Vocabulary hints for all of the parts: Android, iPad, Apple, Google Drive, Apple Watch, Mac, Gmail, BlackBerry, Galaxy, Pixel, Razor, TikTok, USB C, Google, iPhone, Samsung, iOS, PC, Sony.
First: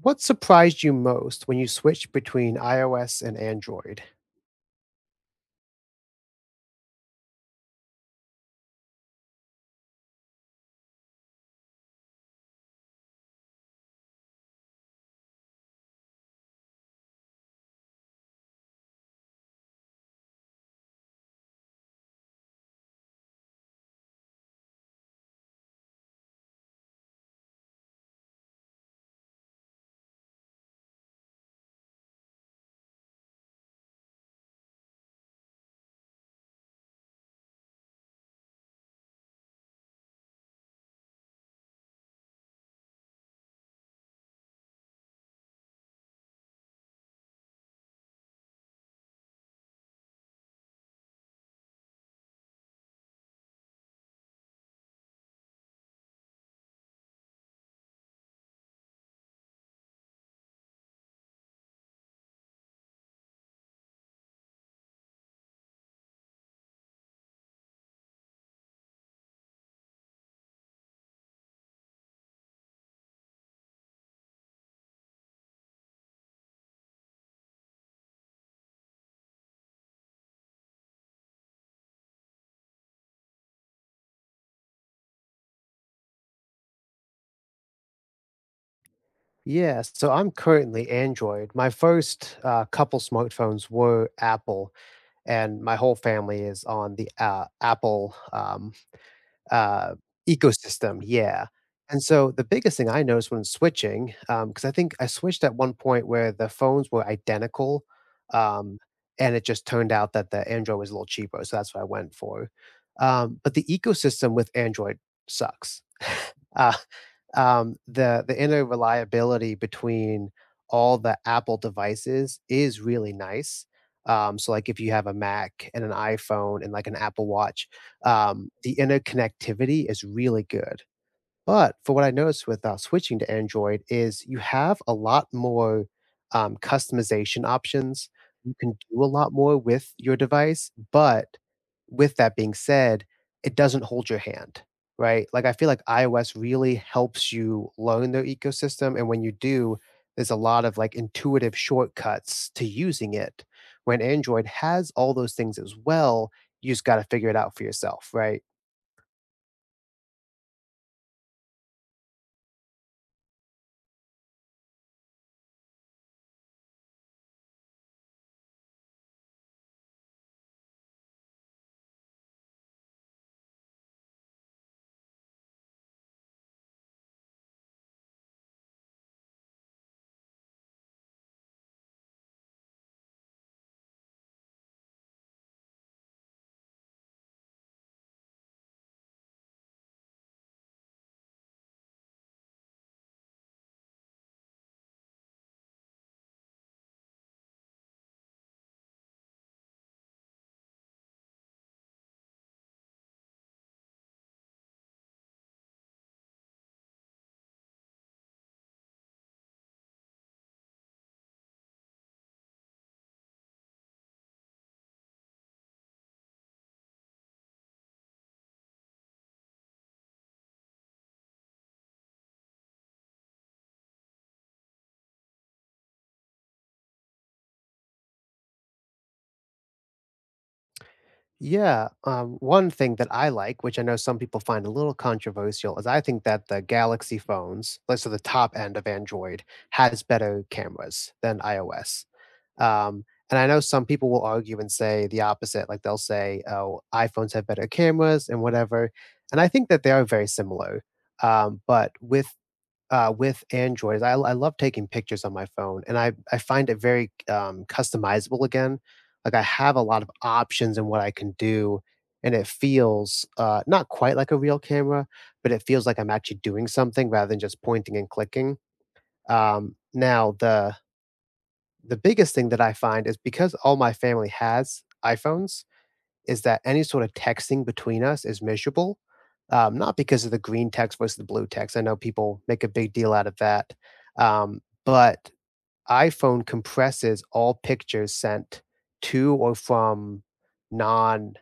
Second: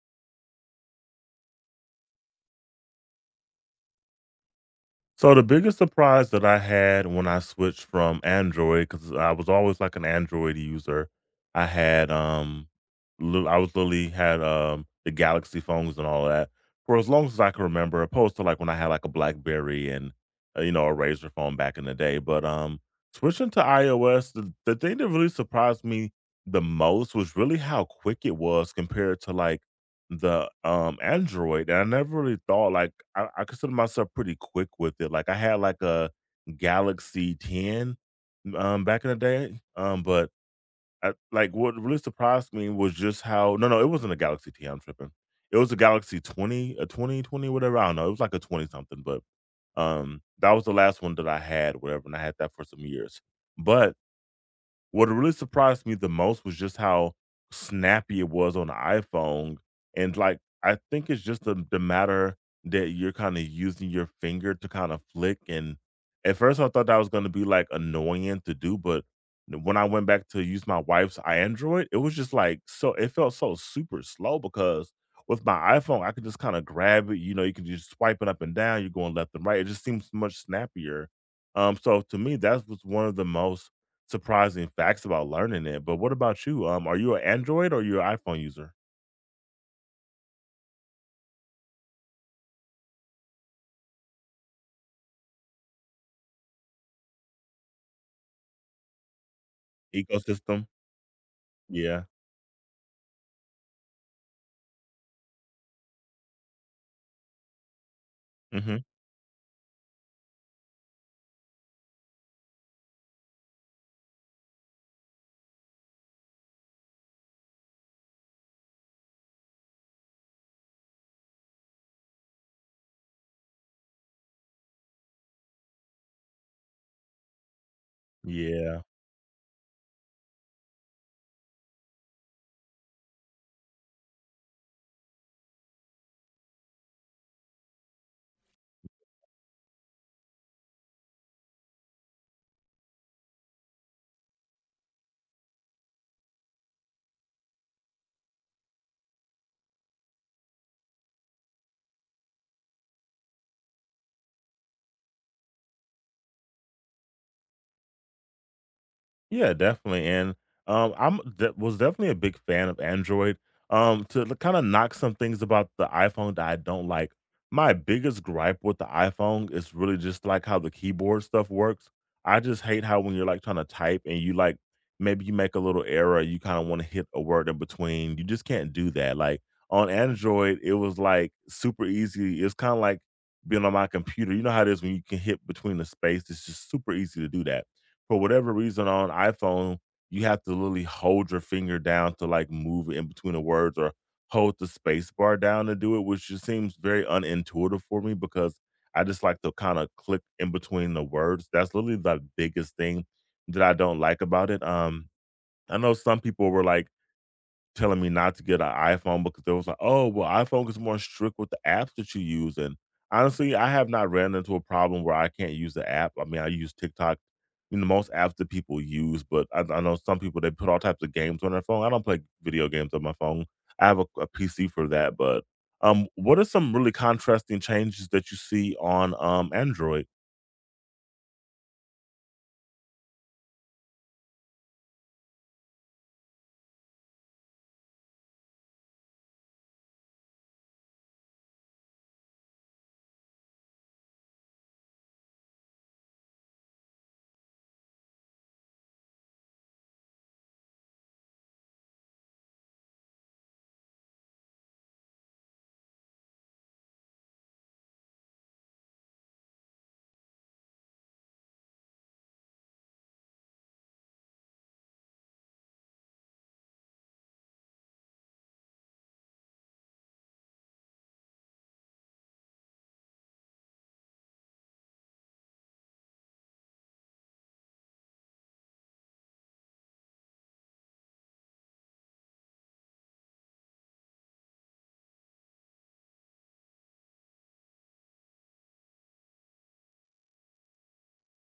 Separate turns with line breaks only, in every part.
What surprised you most when you switched between iOS and Android?
So the biggest surprise that I had when I switched from Android, because I was always like an Android user, I had I was literally had the Galaxy phones and all that for as long as I can remember, opposed to like when I had like a BlackBerry and a Razor phone back in the day. But switching to iOS, the thing that really surprised me the most was really how quick it was compared to like the Android, and I never really thought like I consider myself pretty quick with it, like, I had, like, a Galaxy 10, back in the day, but what really surprised me was just how no, no, it wasn't a Galaxy 10, I'm tripping. It was a Galaxy 20, a 2020 whatever, I don't know, it was like a 20 something, but, that was the last one that I had, whatever, and I had that for some years, but what really surprised me the most was just how snappy it was on the iPhone, and, like, I think it's just the matter that you're kinda using your finger to kinda flick, and at first I thought that was gonna be, like, annoying to do, but when I went back to use my wife's Android, it was just, like, so it felt so super slow because with my iPhone, I could just kinda grab it, you can just swipe it up and down, you're going left and right, it just seems much snappier. So to me, that was one of the most surprising facts about learning it, but what about you? Are you an Android or you're iPhone user?
Yeah, so I'm currently Android. My first couple smartphones were Apple, and my whole family is on the Apple Uh,
Ecosystem?
ecosystem, yeah. And
Yeah.
so the biggest thing I noticed when switching, because I think I switched at one point where the phones were identical. um,
Mhm.
and it just turned out that the Android was a little cheaper, so that's what I went for. But the ecosystem with Android sucks. The inner reliability between all the Apple devices is really nice. So, like, if you have a Mac and an iPhone and like an Apple Watch, the
Yeah.
interconnectivity is really good. But for what I noticed with, switching to Android is you have a lot more, customization options. You can do a lot more with your device, but with that being said, it doesn't hold your hand, right? Like, I feel like iOS really helps you learn their ecosystem, and when you do, there's a lot of, like, intuitive shortcuts to using it. When Android has all those things as well, you just gotta figure it out for yourself, right?
Yeah, definitely, and, I'm de was definitely a big fan of Android. To kinda knock some things about the iPhone that I don't like, my biggest gripe with the iPhone is really just, like, how the keyboard stuff works. I just hate how when you're, like, trying to type and you, like maybe you make a little error, you kinda wanna hit a word in between, you just can't do that, like, on Android, it was, like, super easy, it's kinda like being on my computer, you know how it is when you can hit between the space, it's just super easy to do that for whatever reason on iPhone, you have to literally hold your finger down to like move in between the words or hold the space bar down to do it, which just seems very unintuitive for me because I just like to kind of click in between the words. That's literally the biggest thing that I don't like about it. I know some people were like, telling me not to get an iPhone because they was like, "Oh, well, iPhone is more strict with the apps that you use." And honestly, I have not ran into a problem where I can't use the app. I mean, I use TikTok, most apps that people use, but I know some people they put all types of games on their phone. I don't play video games on my phone. I have a, PC for that, but what are some really contrasting changes that you see on Android?
Yeah, one thing that I like, which I know some people find a little controversial, is I think that the Galaxy phones, like so the top end of Android, has better cameras than iOS. Um, and I know some people will argue and say the opposite, like they'll say, "Oh, iPhones have better cameras and whatever." And I think that they are very similar. But with with Android is I love taking pictures on my phone, and I find it very, customizable again. Like, I have a lot of options in what I can do, and it feels, not quite like a real camera, but it feels like I'm actually doing something rather than just pointing and clicking. Now the biggest thing that I find is because all my family has iPhones, is that any sort of texting between us is miserable, not because of the green text versus the blue text. I know people make a big deal out of that, but iPhone compresses all pictures sent to or from non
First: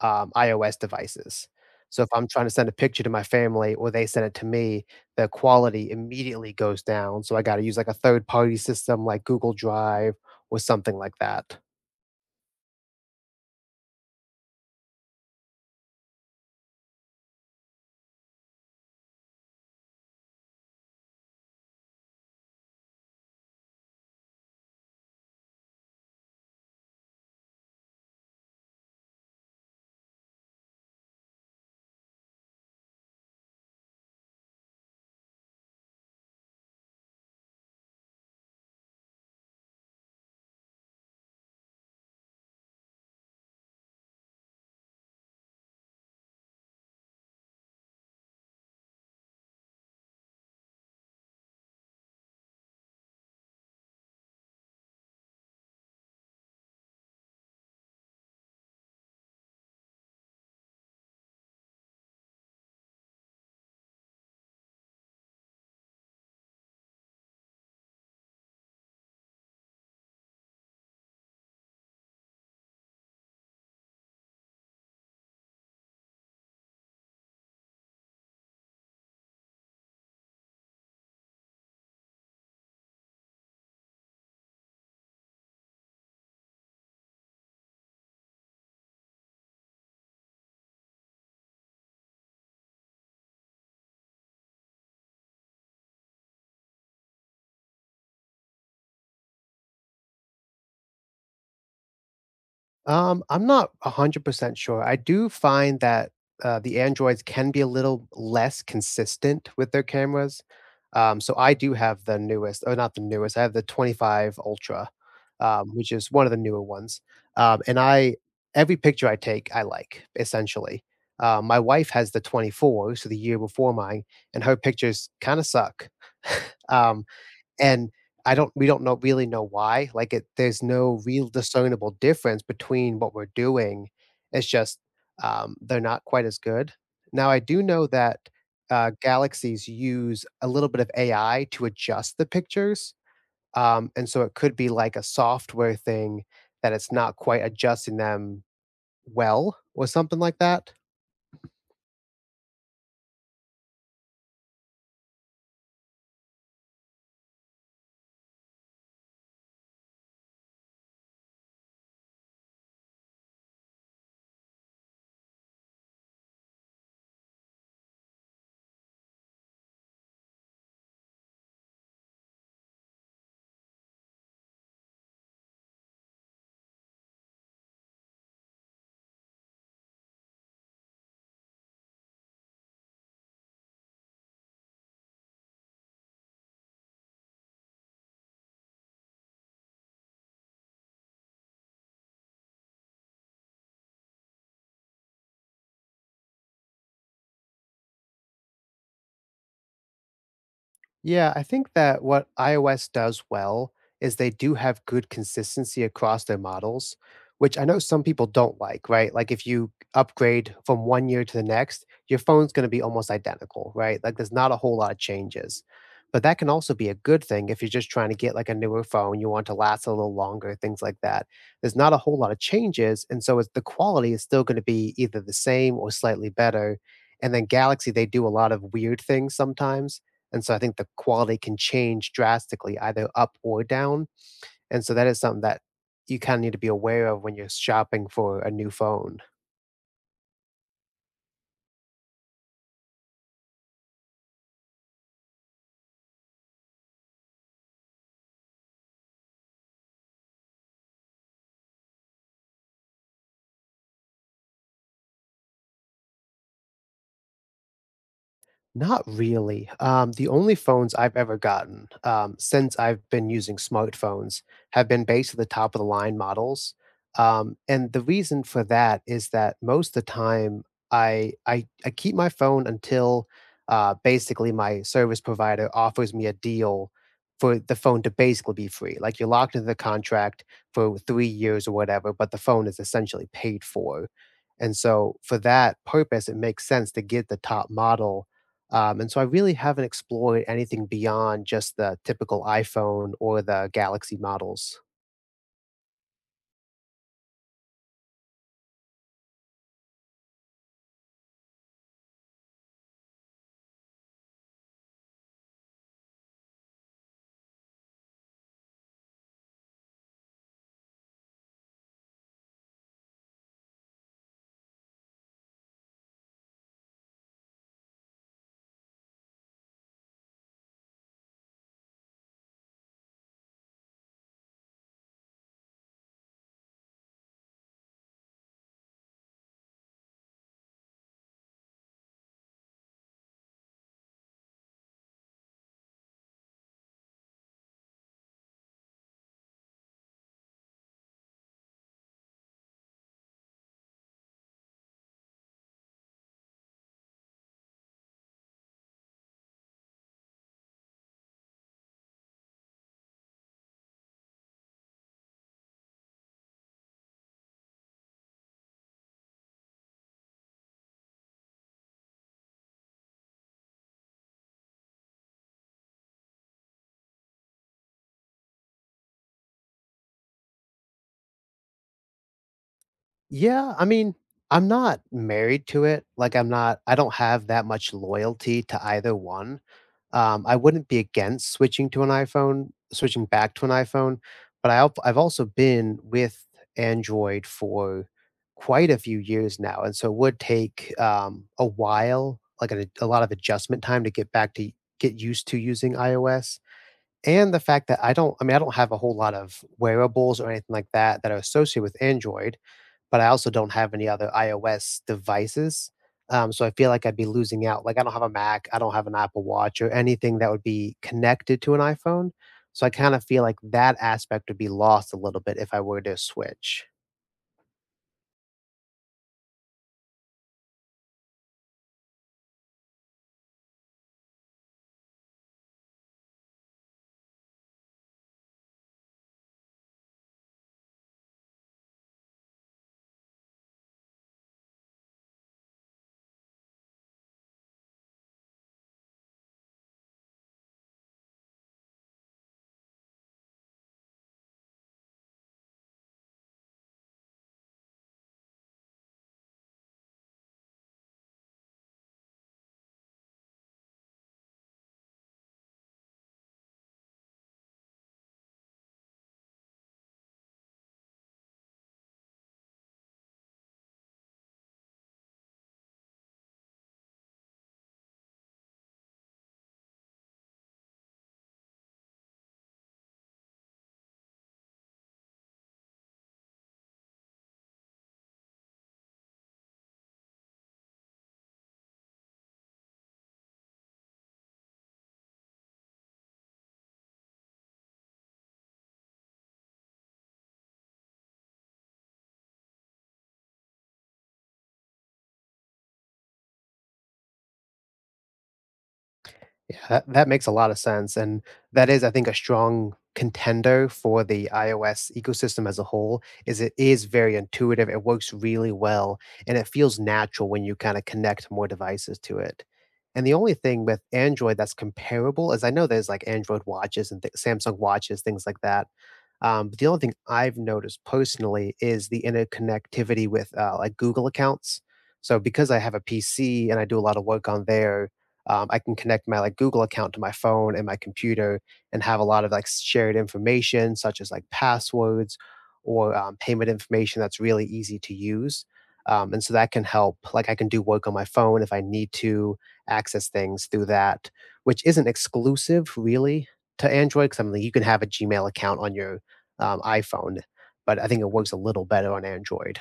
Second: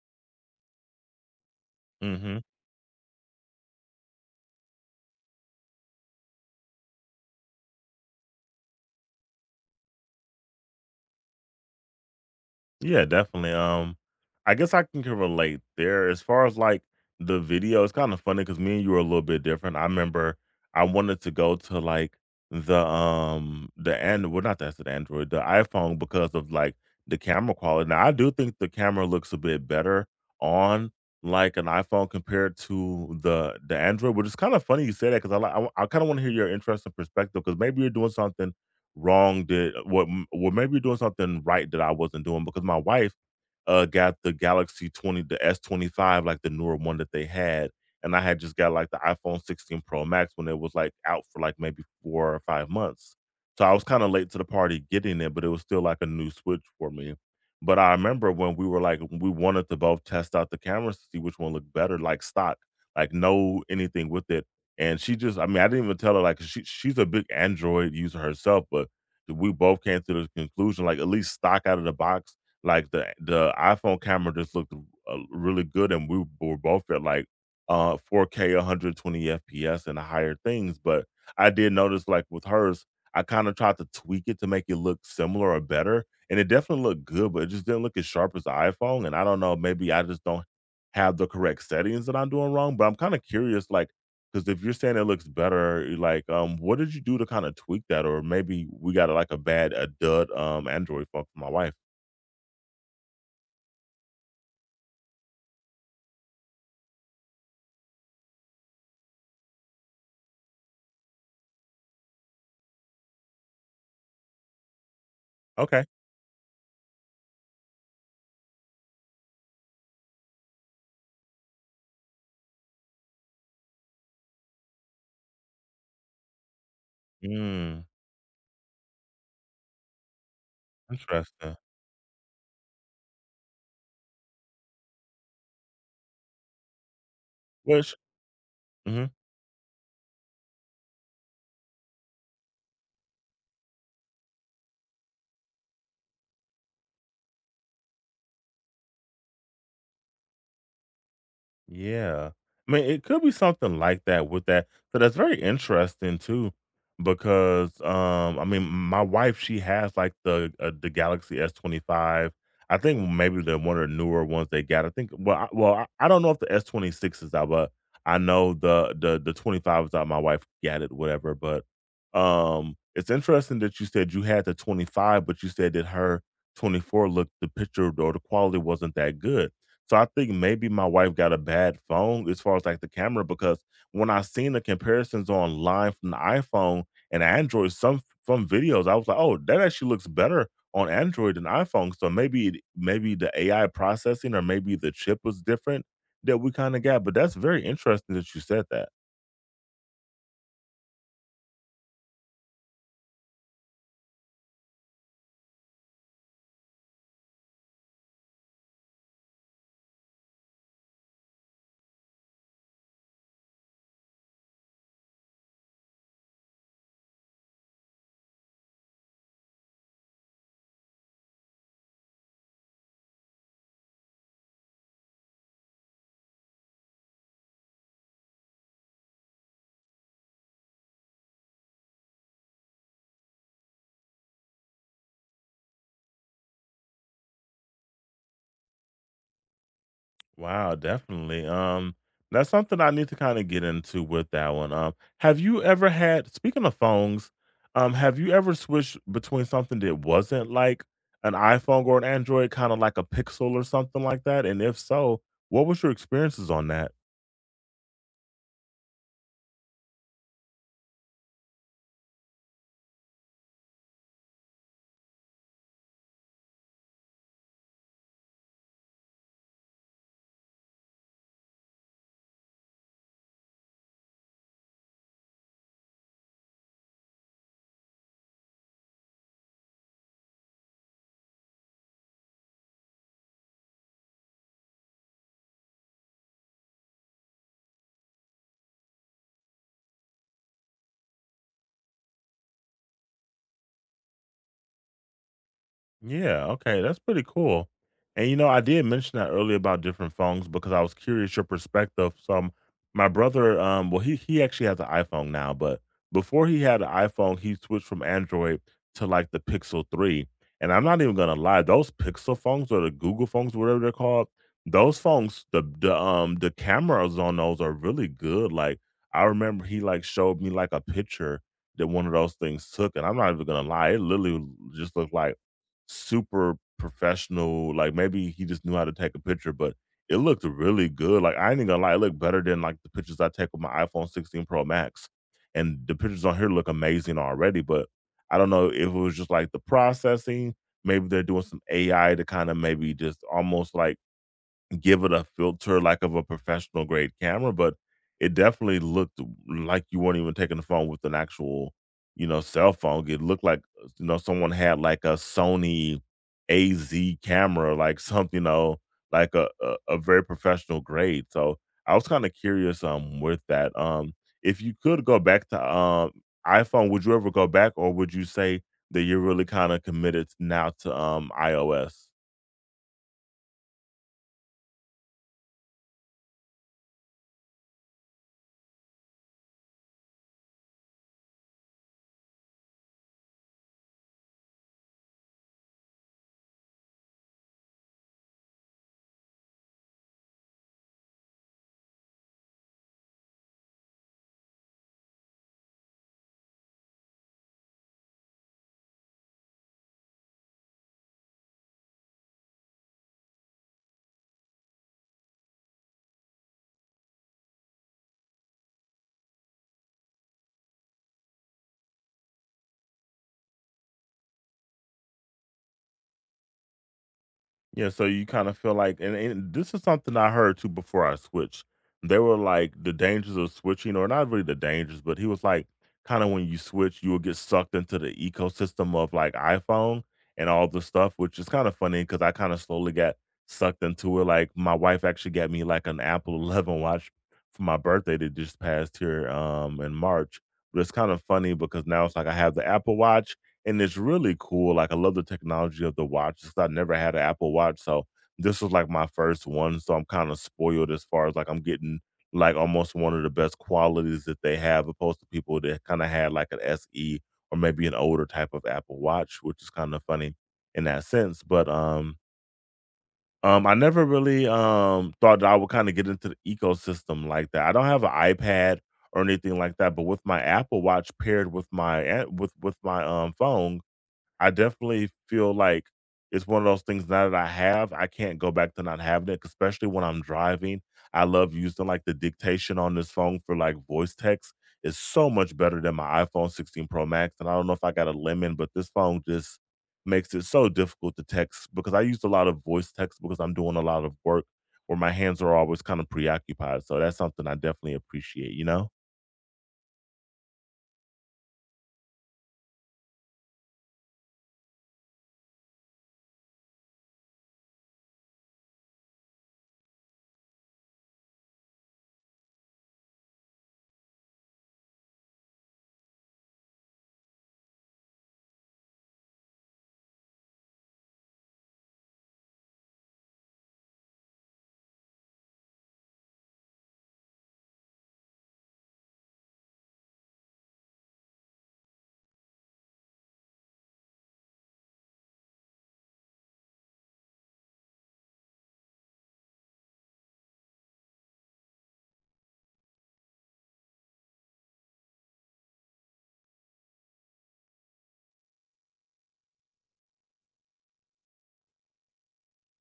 iOS devices. So if I'm
Hmm.
trying to send a picture to my family or they send it to me, the quality immediately goes down. So I got to use like a third party system like Google Drive or something like that.
Yeah, definitely. I guess I can relate there. As far as like the video, it's kind of funny because me and you are a little bit different. I remember I wanted to go to like the and well not that's the Android, the iPhone because of like the camera quality. Now I do think the camera looks a bit better on like an iPhone compared to the Android, which is kind of funny you say that because kind of want to hear your interesting perspective because maybe you're doing something wrong did what maybe doing something right that I wasn't doing because my wife got the Galaxy 20, the S25, like the newer one that they had. And I had just got like the iPhone 16 Pro Max when it was like out for like maybe 4 or 5 months. So I was kind of late to the party getting it, but it was still like a new switch for me. But I remember when we were like, we wanted to both test out the cameras to see which one looked better, like stock, like no anything with it. And she just, I mean, I didn't even tell her, like, 'cause she's a big Android user herself, but we both came to the conclusion, like, at least stock out of the box like, the iPhone camera just looked really good, and we were both at, like, 4K, 120 FPS and higher things, but I did notice, like, with hers, I kinda tried to tweak it to make it look similar or better, and it definitely looked good, but it just didn't look as sharp as the iPhone, and I don't know, maybe I just don't have the correct settings that I'm doing wrong, but I'm kinda curious, like, because if you're saying it looks better, like, what did you do to kinda tweak that? Or maybe we got, a, like, a dud, Android phone for my wife.
I'm not 100% sure. I do find that the Androids can be a little less consistent with their cameras. So I do have the newest, or not the newest, I have the 25 Ultra,
Okay.
which is one of the newer ones. Um, and I, every picture I take, I like essentially. My wife has the 24, so the year before mine, and her pictures kind of suck. um,
Mm,
and I don't we don't know really know why, like, it there's no real
interesting.
discernible difference between what we're doing. It's just, they're not quite as good. Now I do know
Which.
that,
Mhm.
galaxies use a little bit of AI to adjust the pictures, and so it could be like a software thing that it's not quite adjusting them well or something like that.
Yeah. I mean, it could be something like that with that. So that's very interesting too, because I mean, my wife she has like the Galaxy S 25. I think maybe the one of the newer ones they got. I think well, I don't know if the S 26 is out, but I know the 25 is out. My wife got it, whatever. But it's interesting that you said you had the 25, but you said that her 24 looked the picture or the quality wasn't that good so I think maybe my wife got a bad phone as far as like the camera because when I seen the comparisons online from the iPhone and Android, some videos, I was like, oh, that actually looks better on Android than iPhone. So maybe it, maybe the AI processing or maybe the chip was different that we kind of got. But that's very interesting that you said that.
Yeah, I think that what iOS does well is they do have good consistency across their models, which I know some people don't like, right? Like if you upgrade from one year to the next, your phone's going to be almost identical, right? Like there's not a whole lot of changes. But that can also be a good thing if you're just trying to get like a newer phone, you want to last a little longer, things like that. There's not a whole lot of changes, and so it's, the quality is still going to be either the same or slightly better. And then Galaxy, they do a lot of weird things sometimes and so I think the quality can change drastically, either up or down. And so that is something that you kind of need to be aware of when you're shopping for a new phone.
Wow, definitely. That's something I need to kind of get into with that one. Have you ever had, speaking of phones, have you ever switched between something that wasn't like an iPhone or an Android, kind of like a Pixel or something like that? And if so, what was your experiences on that?
Not really. The only phones I've ever gotten, since I've been using smartphones have been basically the top of the line models. And the reason for that is that most of the time I keep my phone until basically my service provider offers me a deal for the phone to basically be free. Like you're locked into the contract for 3 years or whatever, but the phone is essentially paid for. And so for that purpose, it makes sense to get the top model and so I really haven't explored anything beyond just the typical iPhone or the Galaxy models.
Yeah, okay, that's pretty cool. I did mention that earlier about different phones because I was curious your perspective. So my brother, well, he actually has an iPhone now, but before he had an iPhone, he switched from Android to like the Pixel 3. And I'm not even gonna lie, those Pixel phones or the Google phones, whatever they're called, those phones, the cameras on those are really good. Like I remember he like showed me like a picture that one of those things took, and I'm not even gonna lie, it literally just looked like super professional. Like maybe he just knew how to take a picture, but it looked really good. Like I ain't even gonna lie, it looked better than like the pictures I take with my iPhone 16 Pro Max. And the pictures on here look amazing already, but I don't know if it was just like the processing. Maybe they're doing some AI to kind of maybe just almost like give it a filter like of a professional grade camera, but it definitely looked like you weren't even taking the phone with an actual, cell phone. It looked like, someone had like a Sony AZ camera, like something, like a very professional grade. So I was kind of curious with that. If you could go back to iPhone, would you ever go back or would you say that you're really kind of committed now to iOS?
Yeah, I mean, I'm not married to it. Like, I don't have that much loyalty to either one. I wouldn't be against switching to an iPhone, switching back to an iPhone, but I've also been with Android for quite a few years now. And so it would take a while, like a lot of adjustment time to get used to using iOS. And the fact that I don't have a whole lot of wearables or anything like that that are associated with Android, but I also don't have any other iOS devices. So I feel like I'd be losing out. Like I don't have a Mac, I don't have an Apple Watch or anything that would be connected to an iPhone. So I kind of feel like that aspect would be lost a little bit if I were to switch.
Yeah, so you kinda feel like and this is something I heard too before I switched. They were like, the dangers of switching, or not really the dangers, but he was like, kinda when you switch, you will get sucked into the ecosystem of like iPhone and all the stuff, which is kinda funny because I kinda slowly got sucked into it. Like, my wife actually got me like an Apple 11 watch for my birthday that just passed here, in March. But it's kind of funny because now it's like I have the Apple Watch and it's really cool. Like I love the technology of the watch because I never had an Apple Watch, so this was like my first one. So I'm kind of spoiled as far as like I'm getting like almost one of the best qualities that they have, opposed to people that kind of had like an SE or maybe an older type of Apple Watch, which is kind of funny in that sense. But I never really thought that I would kind of get into the ecosystem like that. I don't have an iPad or anything like that, but with my Apple Watch paired with my phone I definitely feel like it's one of those things now that I have, I can't go back to not having it, 'cause especially when I'm driving. I love using like the dictation on this phone for like voice text. It's so much better than my iPhone 16 Pro Max. And I don't know if I got a lemon, but this phone just makes it so difficult to text because I use a lot of voice text because I'm doing a lot of work where my hands are always kind of preoccupied. So that's something I definitely appreciate, you know?
Yeah, that makes a lot of sense, and that is, I think, a strong contender for the iOS ecosystem as a whole, is it is very intuitive, it works really well, and it feels natural when you kinda connect more devices to it. And the only thing with Android that's comparable is I know there's, like, Android watches and Samsung watches, things like that, but the only thing I've noticed personally is the interconnectivity with like Google accounts. So because I have a PC and I do a lot of work on there, I can connect my like Google account to my phone and my computer and have a lot of like shared information such as like passwords or payment information that's really easy to use. And so that can help. Like I can do work on my phone if I need to access things through that, which isn't exclusive really to Android. Because I mean, you can have a Gmail account on your iPhone, but I think it works a little better on Android.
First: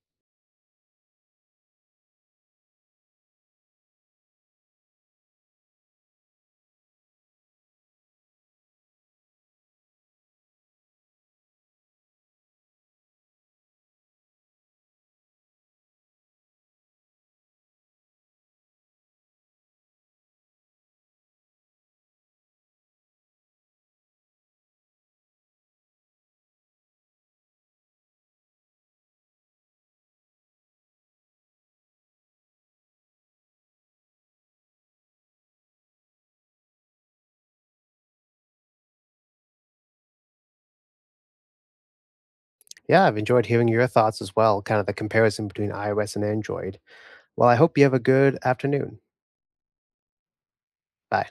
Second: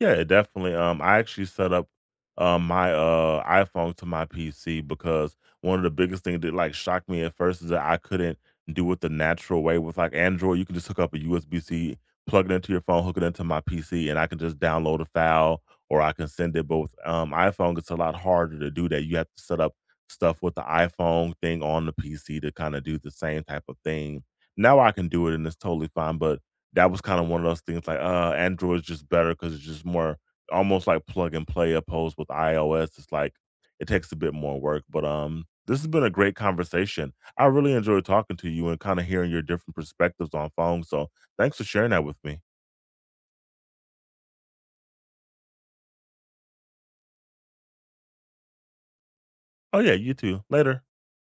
Yeah, definitely. I actually set up my iPhone to my PC because one of the biggest things that like shocked me at first is that I couldn't do it the natural way with like Android. You can just hook up a USB C, plug it into your phone, hook it into my PC, and I can just download a file or I can send it. But with iPhone, it's a lot harder to do that. You have to set up stuff with the iPhone thing on the PC to kind of do the same type of thing. Now I can do it and it's totally fine. But that was kinda one of those things, like, Android's just better because it's just more almost like plug and play opposed with iOS, it's like, it takes a bit more work, but, this has been a great conversation. I really enjoyed talking to you and kinda hearing your different perspectives on phones, so thanks for sharing that with me.
Yeah, I've enjoyed hearing your thoughts as well, kind of the comparison between iOS and Android. Well, I hope you have a good afternoon.
Oh, yeah, you too. Later.
Bye.